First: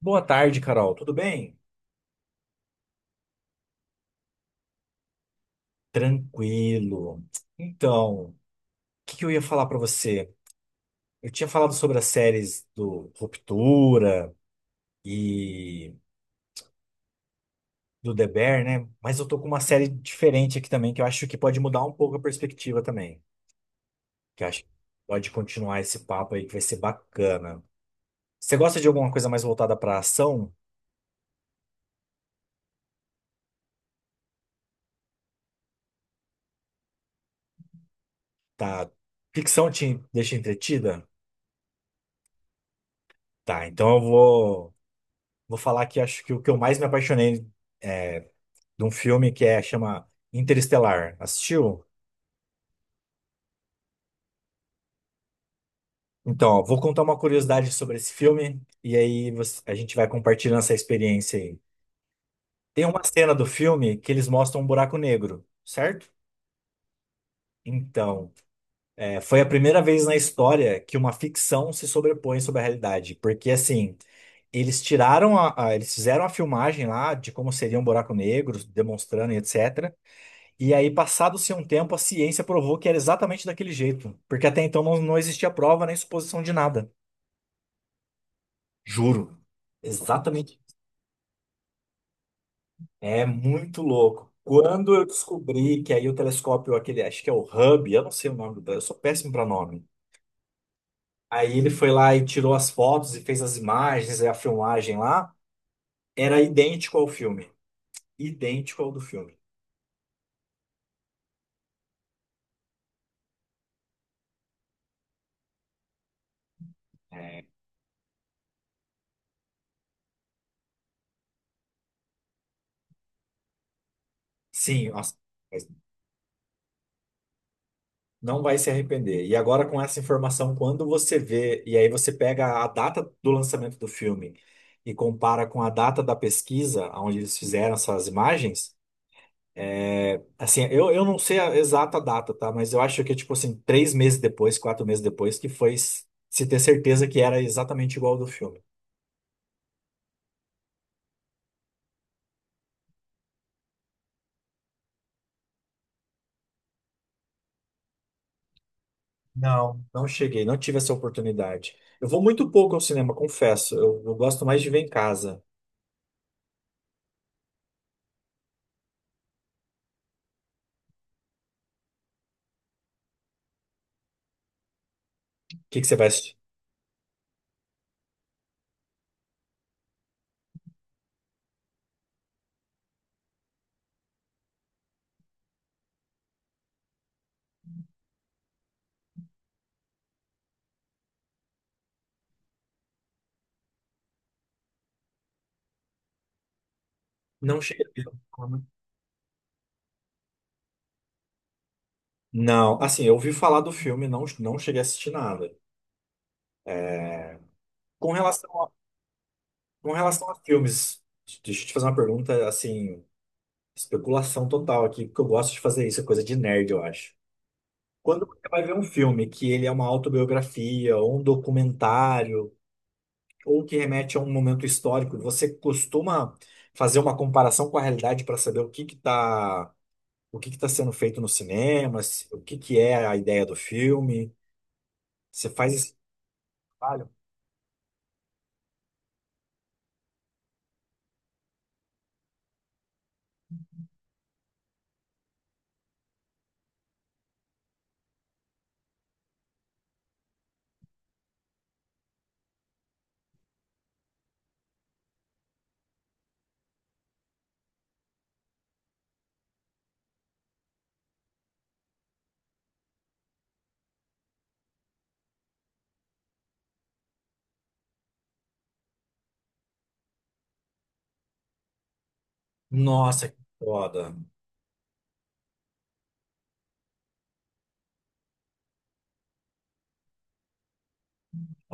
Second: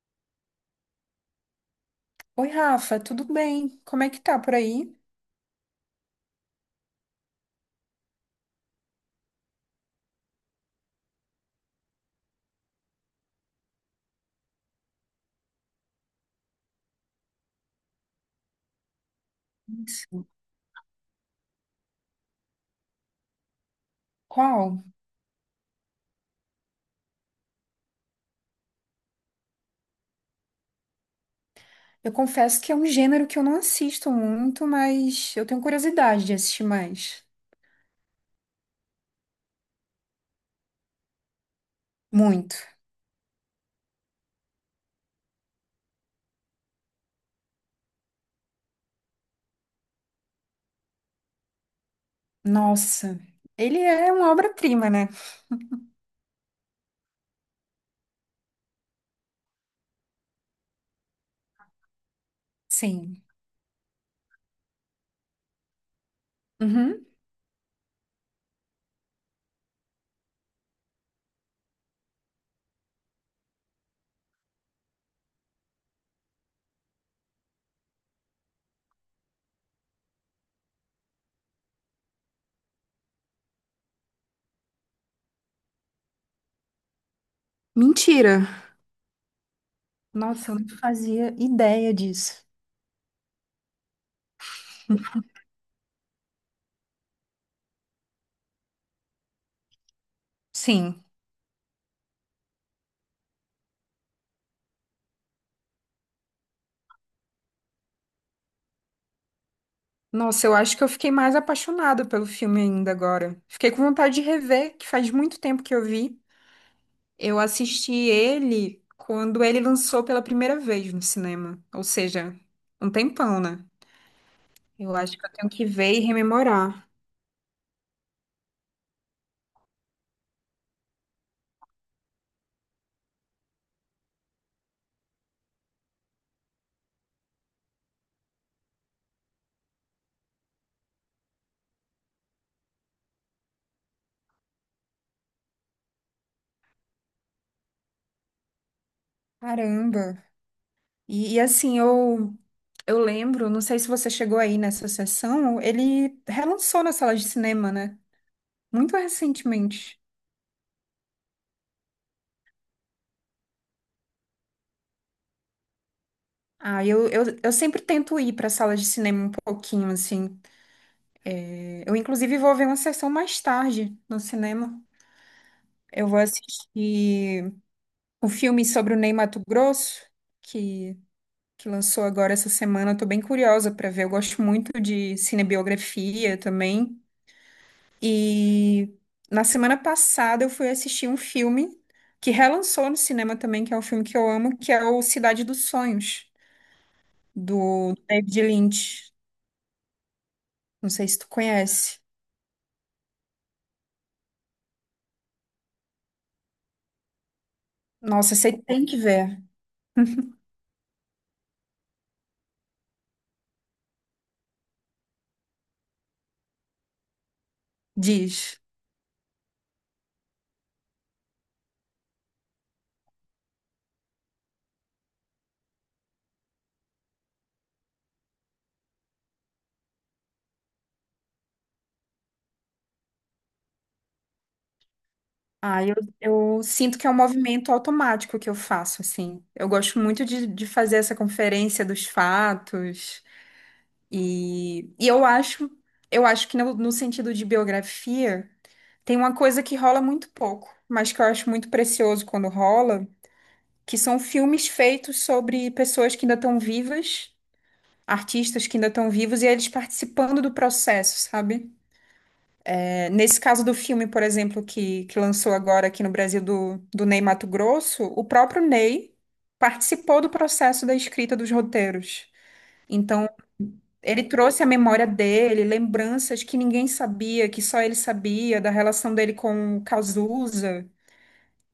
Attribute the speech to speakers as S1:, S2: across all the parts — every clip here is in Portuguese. S1: Boa tarde, Carol. Tudo bem?
S2: Oi, Rafa, tudo bem? Como é que tá por aí?
S1: Tranquilo. Então, o que que eu ia falar pra você? Eu tinha falado sobre as séries do Ruptura e do The Bear, né? Mas eu tô com uma série
S2: Isso.
S1: diferente aqui também, que eu acho que pode mudar um pouco a perspectiva também. Que eu acho que
S2: Qual?
S1: pode continuar esse papo aí, que vai ser bacana. Você gosta de alguma coisa mais voltada pra ação?
S2: Eu confesso que é um gênero que eu não assisto muito, mas eu tenho curiosidade de assistir mais.
S1: Tá? Ficção te deixa entretida?
S2: Muito.
S1: Tá, então vou falar que acho que o que eu mais me apaixonei, é, de um filme que é chama Interestelar. Assistiu?
S2: Nossa, ele é uma obra-prima, né?
S1: Então, ó, vou contar uma curiosidade sobre esse filme e a gente vai compartilhando essa experiência aí. Tem uma
S2: Sim.
S1: cena do filme que eles mostram um buraco negro, certo?
S2: Uhum.
S1: Então, foi a primeira vez na história que uma ficção se sobrepõe sobre a realidade, porque assim, eles tiraram eles fizeram a filmagem lá de como seria um buraco negro, demonstrando e etc. E aí, passado-se um tempo, a ciência provou que era exatamente daquele jeito, porque até então não existia prova nem suposição de nada.
S2: Mentira.
S1: Juro.
S2: Nossa, eu
S1: Exatamente.
S2: não fazia ideia disso.
S1: É muito louco. Quando eu descobri que aí o telescópio, aquele, acho que é o Hubble, eu não sei o nome do telescópio, eu sou péssimo para nome.
S2: Sim.
S1: Aí ele foi lá e tirou as fotos e fez as imagens, a filmagem lá, era idêntico ao filme. Idêntico ao do filme.
S2: Nossa, eu acho que eu fiquei mais apaixonada pelo filme ainda agora. Fiquei com vontade de rever, que faz muito tempo que eu vi. Eu
S1: É,
S2: assisti ele quando ele lançou pela primeira vez no cinema. Ou seja, um tempão, né?
S1: Sim,
S2: Eu
S1: nossa.
S2: acho que eu tenho que ver e rememorar.
S1: Não vai se arrepender. E agora, com essa informação, quando você vê, e aí você pega a data do lançamento do filme e compara com a data da pesquisa, onde eles fizeram essas imagens, eu não sei a exata data, tá? Mas eu acho que, tipo assim, três meses depois, quatro meses depois, que foi se ter certeza que era exatamente igual ao do filme.
S2: Caramba! E assim, eu lembro, não sei se você chegou aí nessa sessão, ele relançou na sala de cinema, né? Muito recentemente.
S1: Não cheguei, não tive essa oportunidade. Eu vou muito pouco ao cinema, confesso. Eu gosto mais de ver em casa.
S2: Ah, eu sempre tento ir para sala de cinema um pouquinho, assim. Eu, inclusive, vou ver uma sessão mais tarde no cinema.
S1: O que que você vai
S2: Eu vou
S1: assistir?
S2: assistir o filme sobre o Ney Matogrosso, que, que lançou agora essa semana. Eu tô bem curiosa para ver. Eu gosto muito de cinebiografia também. E na semana passada eu fui assistir um filme que relançou no cinema também, que é um filme que eu amo, que é o Cidade dos Sonhos,
S1: Não cheguei a
S2: do
S1: ver o
S2: David
S1: filme.
S2: Lynch. Não sei se tu conhece.
S1: Não, assim, eu ouvi falar do filme, não cheguei a assistir nada. Com
S2: Nossa,
S1: relação
S2: você
S1: a,
S2: tem que ver.
S1: com relação a filmes, deixa eu te fazer uma pergunta, assim, especulação total aqui, porque eu gosto de fazer isso, é coisa de nerd, eu acho. Quando você
S2: Diz.
S1: vai ver um filme que ele é uma autobiografia, ou um documentário, ou que remete a um momento histórico, você costuma fazer uma comparação com a realidade para saber o que que tá sendo feito no cinema, o que que é a ideia do filme? Você faz
S2: Ah, eu,
S1: esse
S2: eu sinto que
S1: trabalho?
S2: é um movimento automático que eu faço, assim. Eu gosto muito de fazer essa conferência dos fatos. E eu acho que no sentido de biografia, tem uma coisa que rola muito pouco, mas que eu acho muito precioso quando rola, que são filmes feitos sobre pessoas que ainda estão vivas, artistas que ainda estão vivos, e eles participando do processo, sabe? Nesse caso do filme, por exemplo, que lançou agora aqui no Brasil do Ney Matogrosso, o próprio Ney participou do processo da escrita dos roteiros.
S1: Nossa,
S2: Então,
S1: que foda.
S2: ele trouxe a memória dele, lembranças que ninguém sabia, que só ele sabia, da relação dele com o Cazuza.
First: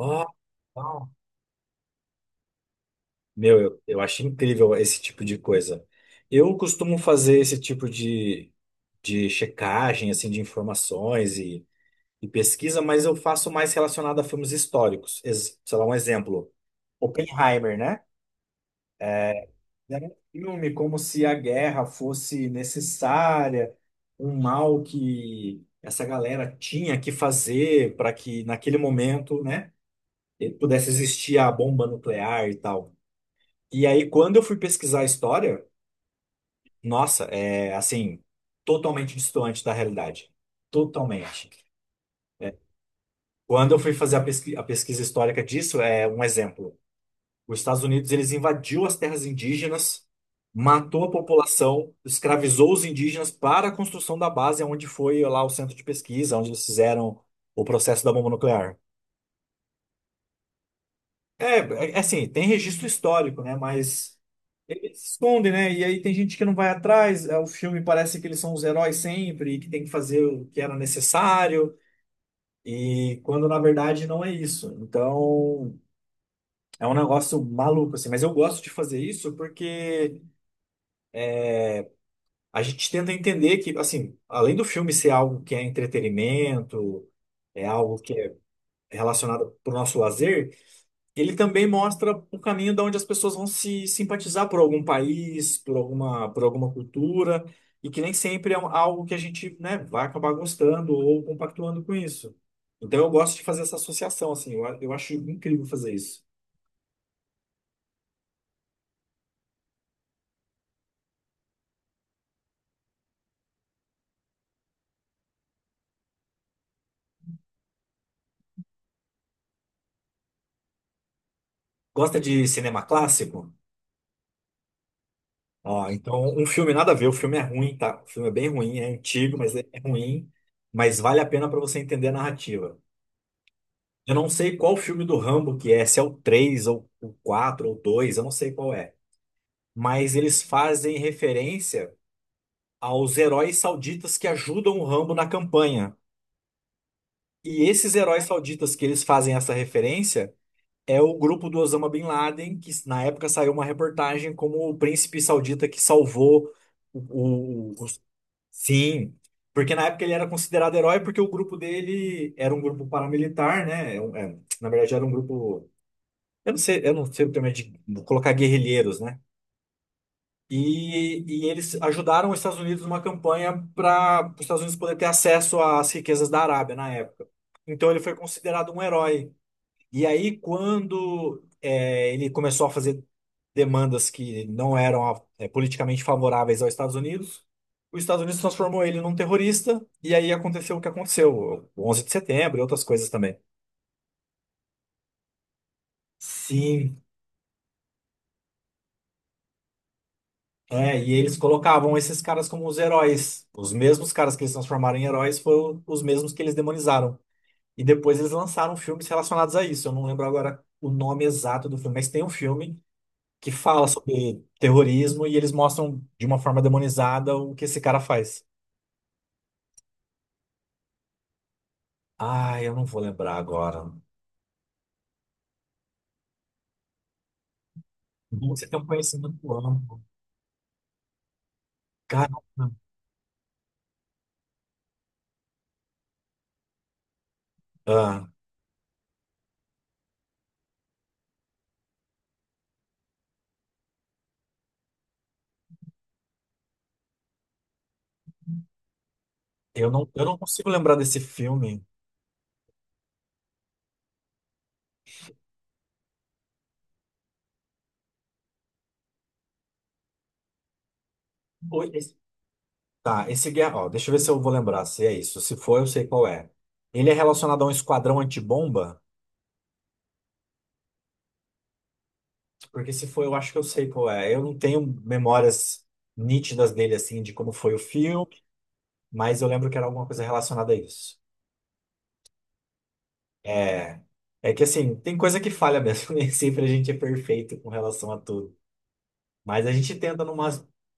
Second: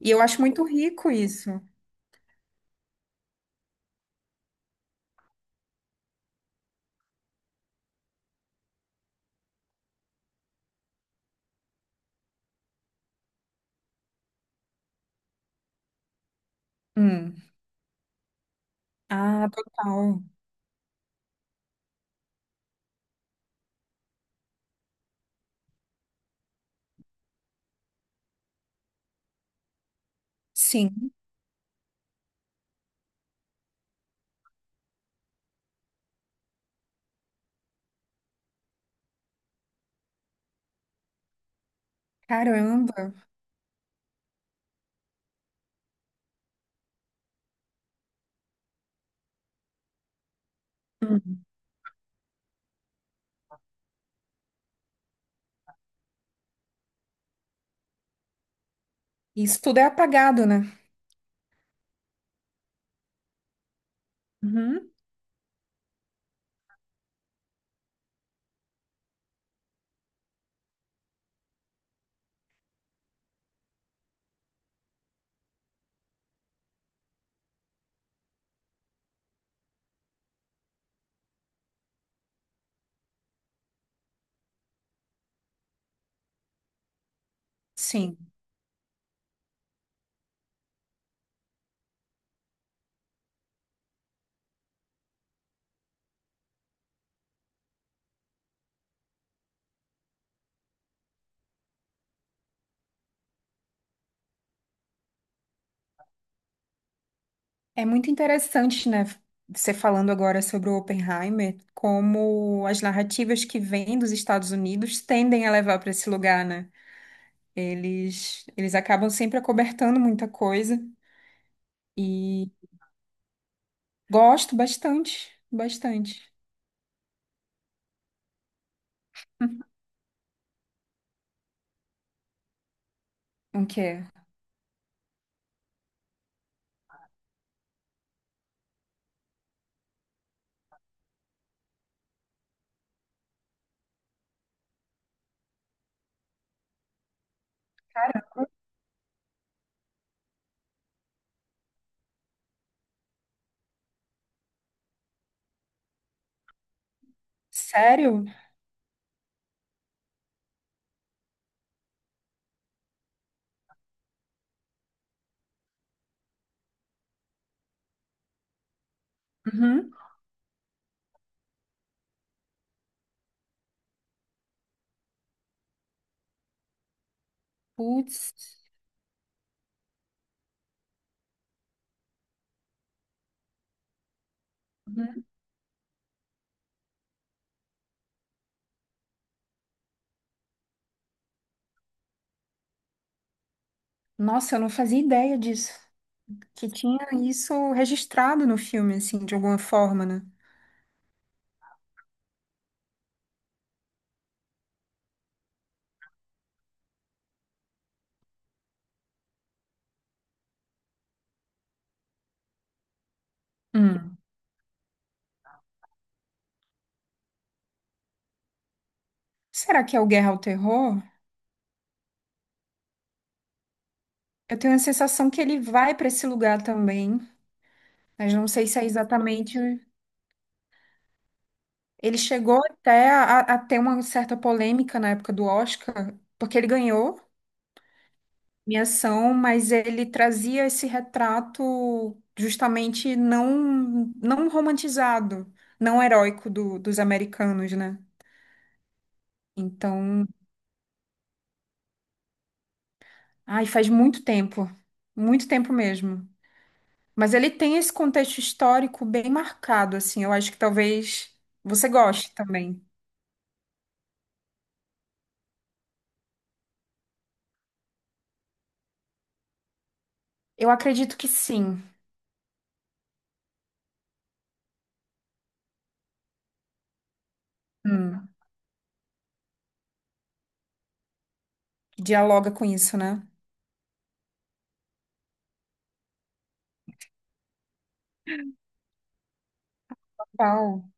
S2: E eu acho muito
S1: ó.
S2: rico isso.
S1: Meu, eu acho incrível esse tipo de coisa. Eu costumo fazer esse de checagem, assim, e pesquisa, mas eu faço mais relacionado a filmes históricos. Sei lá, um exemplo.
S2: Hum.
S1: Oppenheimer, né?
S2: Ah,
S1: Era um
S2: total.
S1: filme como se a guerra fosse necessária, um mal que essa galera tinha que fazer para que naquele momento, né, pudesse
S2: Sim.
S1: existir a bomba nuclear e tal. E aí, quando eu fui pesquisar a história, nossa, é assim, totalmente distante da realidade. Totalmente. É,
S2: Caramba.
S1: Quando eu fui fazer a pesquisa histórica disso, é um exemplo. Os Estados Unidos, eles invadiu as terras indígenas, matou a
S2: Hum.
S1: população, escravizou os indígenas para a construção da base, onde foi lá o centro de pesquisa, onde eles fizeram o processo da bomba nuclear.
S2: Isso tudo é apagado, né?
S1: É, assim, tem registro histórico, né? Mas
S2: Uhum.
S1: ele se esconde, né? E aí tem gente que não vai atrás. O filme parece que eles são os heróis sempre, e que tem que fazer o que era necessário, e quando na verdade não é isso. Então é um negócio maluco, assim. Mas eu gosto de fazer isso porque a gente tenta entender que, assim, além do filme ser algo que é entretenimento, é algo que
S2: Sim.
S1: é relacionado para o nosso lazer. Ele também mostra o caminho de onde as pessoas vão se simpatizar por algum país, por alguma cultura, e que nem sempre é algo que a gente, né, vai acabar gostando ou compactuando com isso. Então eu gosto de fazer essa associação, assim, eu acho incrível fazer isso.
S2: É muito interessante, né, você falando agora sobre o Oppenheimer, como as narrativas que vêm dos Estados Unidos tendem a levar para esse lugar, né? Eles acabam sempre acobertando muita coisa
S1: Gosta de
S2: e
S1: cinema clássico?
S2: gosto bastante,
S1: Ó,
S2: bastante.
S1: então um filme nada a ver, o filme é ruim, tá? O filme é bem ruim, é antigo, mas é ruim, mas vale a pena para você entender a narrativa.
S2: O quê?
S1: Eu não sei qual filme do Rambo que é, se é o 3 ou o 4 ou o 2, eu não sei qual é, mas eles fazem referência aos heróis sauditas que ajudam o Rambo na campanha. E esses heróis sauditas que eles fazem essa referência é o grupo do Osama Bin Laden, que na época saiu uma reportagem como o príncipe saudita que salvou os-
S2: Sério?
S1: Sim, porque na época ele era considerado herói porque o grupo dele era um grupo paramilitar, né? É na verdade era um grupo, eu não sei o termo é de colocar guerrilheiros, né?
S2: Uhum.
S1: E eles ajudaram os Estados Unidos numa campanha para os Estados Unidos poder ter acesso às riquezas da Arábia na época. Então ele foi
S2: Putz.
S1: considerado um herói. E aí, ele começou a fazer demandas que não
S2: Uhum.
S1: eram politicamente favoráveis aos Estados Unidos, os Estados Unidos transformou ele num terrorista, e aí aconteceu o que aconteceu, o 11 de setembro e outras coisas também.
S2: Nossa, eu não fazia ideia disso. Que tinha
S1: Sim.
S2: isso registrado no filme, assim, de alguma forma, né?
S1: É, e eles colocavam esses caras como os heróis. Os mesmos caras que eles transformaram em heróis foram os mesmos que eles demonizaram. E depois eles lançaram filmes relacionados a isso. Eu não lembro agora o nome exato do filme, mas tem um filme que fala
S2: Hum.
S1: sobre terrorismo e eles mostram de uma forma demonizada o que esse cara faz.
S2: Será que é o Guerra ao Terror?
S1: Ah, eu não vou lembrar agora.
S2: Eu tenho a sensação que ele vai para esse lugar também, mas
S1: Bom,
S2: não sei
S1: você
S2: se
S1: tem
S2: é
S1: um conhecimento
S2: exatamente.
S1: amplo.
S2: Ele chegou
S1: Caramba.
S2: até a ter uma certa polêmica na época do Oscar, porque ele ganhou
S1: Ah,
S2: minha ação, mas ele trazia esse retrato justamente não, não romantizado, não heróico do- dos americanos, né?
S1: eu
S2: Então,
S1: não consigo lembrar desse filme.
S2: ai, faz muito tempo mesmo. Mas ele tem esse contexto histórico bem marcado, assim. Eu acho que talvez você goste também.
S1: Tá, esse guerra, ó, deixa eu ver se eu vou lembrar se é isso. Se for, eu sei qual é. Ele é relacionado a um esquadrão antibomba?
S2: Eu acredito que sim.
S1: Porque se for, eu acho que eu sei qual é. Eu não tenho memórias nítidas dele, assim, de como foi o
S2: Hum.
S1: filme, mas eu lembro que era alguma coisa relacionada a isso.
S2: Dialoga com isso, né?
S1: É, é que, assim, tem coisa que falha mesmo. Nem sempre a gente é perfeito com relação a tudo. Mas a gente tenta numa...
S2: Qual?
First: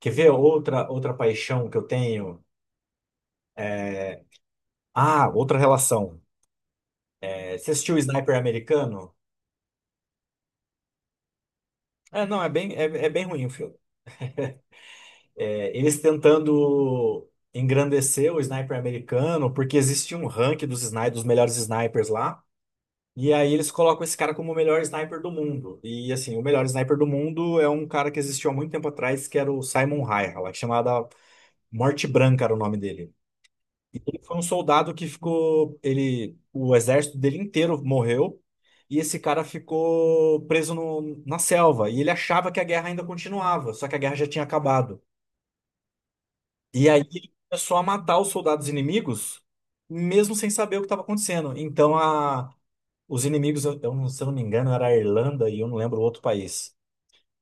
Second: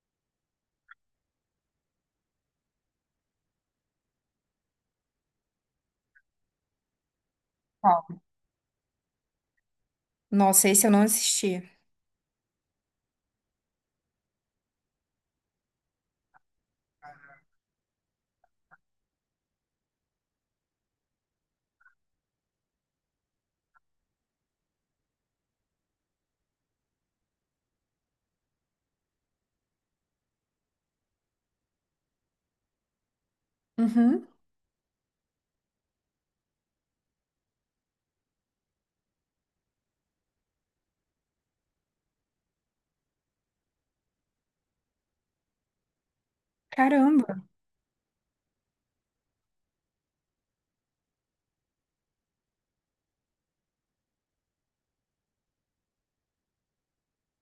S1: Quer ver outra paixão que eu tenho? Ah, outra relação. É, você assistiu o
S2: Qual?
S1: Sniper Americano?
S2: Nossa, esse eu não assisti.
S1: É, não, é bem, é bem ruim o filme. É, eles tentando engrandecer o sniper americano, porque existe um ranking dos melhores snipers lá. E aí eles colocam esse cara como o melhor sniper do mundo. E assim, o melhor sniper do mundo é um cara que existiu há muito tempo atrás, que era o Simon Hayek, lá, chamada Morte Branca era o nome dele. E ele
S2: Uhum.
S1: foi um soldado que ficou, ele, o exército dele inteiro morreu, e esse cara ficou preso na selva, e ele achava que a guerra ainda continuava, só que a guerra já tinha acabado. E aí ele
S2: Caramba.
S1: começou a matar os soldados inimigos, mesmo sem saber o que estava acontecendo. Então a, os inimigos, eu não- se eu não me engano, era a Irlanda e eu não lembro o outro país.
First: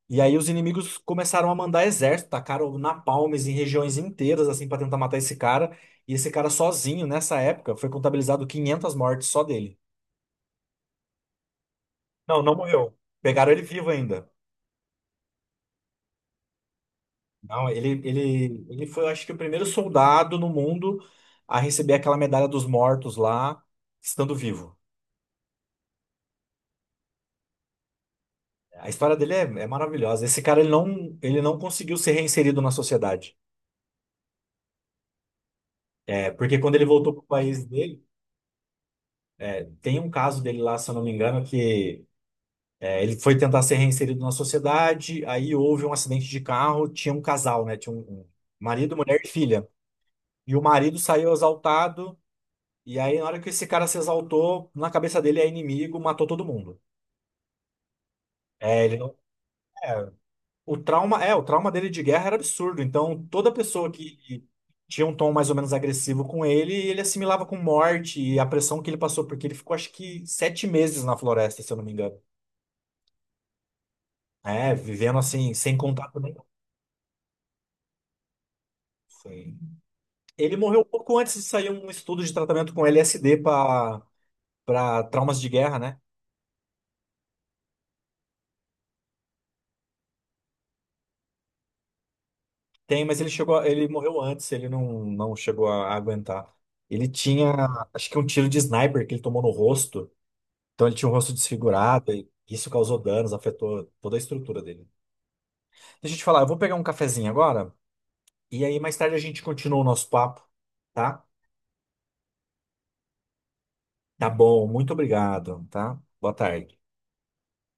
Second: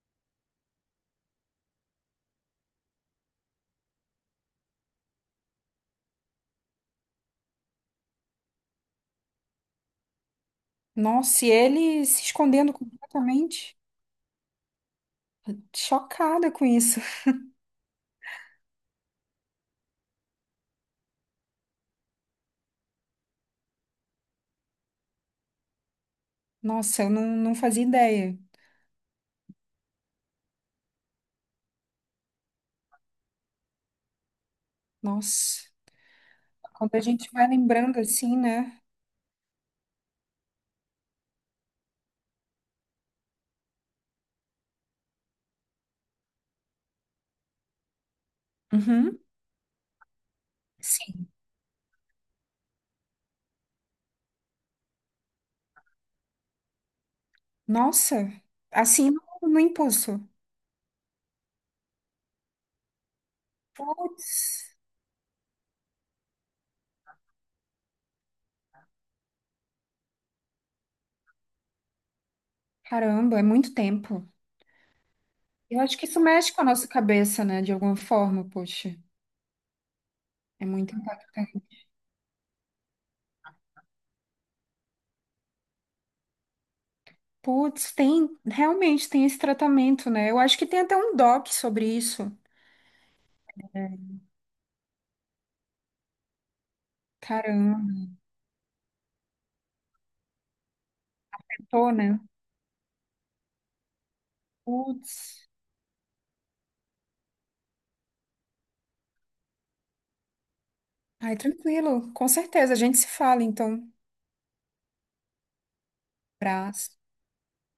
S1: E aí os inimigos começaram a mandar exército, tacaram napalmes em regiões inteiras assim para tentar matar esse cara. E esse cara sozinho, nessa época, foi contabilizado 500 mortes só dele.
S2: Nossa, e ele se
S1: Não
S2: escondendo
S1: morreu. Pegaram ele
S2: completamente.
S1: vivo ainda.
S2: Chocada com isso.
S1: Não, ele foi, eu acho que, o primeiro soldado no mundo a receber aquela medalha dos mortos lá, estando vivo.
S2: Nossa, eu não, não fazia ideia.
S1: A história dele é maravilhosa. Esse cara, ele não conseguiu ser reinserido na sociedade.
S2: Nossa.
S1: É, porque quando ele
S2: Quando a
S1: voltou pro
S2: gente vai
S1: país
S2: lembrando
S1: dele,
S2: assim, né?
S1: é, tem um caso dele lá, se eu não me engano, ele foi tentar ser reinserido na sociedade, aí houve um acidente de carro, tinha um casal, né? Tinha um marido,
S2: Uhum.
S1: mulher e filha. E o marido
S2: Sim.
S1: saiu exaltado, e aí na hora que esse cara se exaltou, na cabeça dele é inimigo, matou todo mundo.
S2: Nossa.
S1: É, ele
S2: Assim
S1: não.
S2: no
S1: é,
S2: impulso.
S1: O trauma, o trauma dele de guerra era absurdo. Então, toda pessoa que
S2: Putz.
S1: tinha um tom mais ou menos agressivo com ele, ele assimilava com morte e a pressão que ele passou, porque ele ficou acho que 7 meses na floresta, se eu não me engano.
S2: Caramba, é muito tempo.
S1: É, vivendo assim, sem
S2: Eu acho que isso
S1: contato nenhum.
S2: mexe com a nossa cabeça, né? De alguma forma, poxa.
S1: Foi- ele
S2: É
S1: morreu um
S2: muito
S1: pouco antes de
S2: impactante.
S1: sair um estudo de tratamento com LSD para traumas de guerra, né?
S2: Putz, tem, realmente tem esse tratamento, né? Eu acho que tem até um doc sobre isso.
S1: Tem, mas ele chegou, ele
S2: É.
S1: morreu antes, ele não, não chegou a aguentar. Ele tinha,
S2: Caramba,
S1: acho que um tiro de sniper que ele tomou no rosto. Então ele tinha um rosto
S2: tô,
S1: desfigurado
S2: né?
S1: e isso causou danos, afetou toda a estrutura dele.
S2: Putz.
S1: Deixa eu te falar, eu vou pegar um cafezinho agora e aí mais tarde a gente continua o nosso papo, tá?
S2: Ai, tranquilo, com certeza, a gente se fala, então.
S1: Tá bom, muito obrigado, tá? Boa tarde.
S2: Abraço.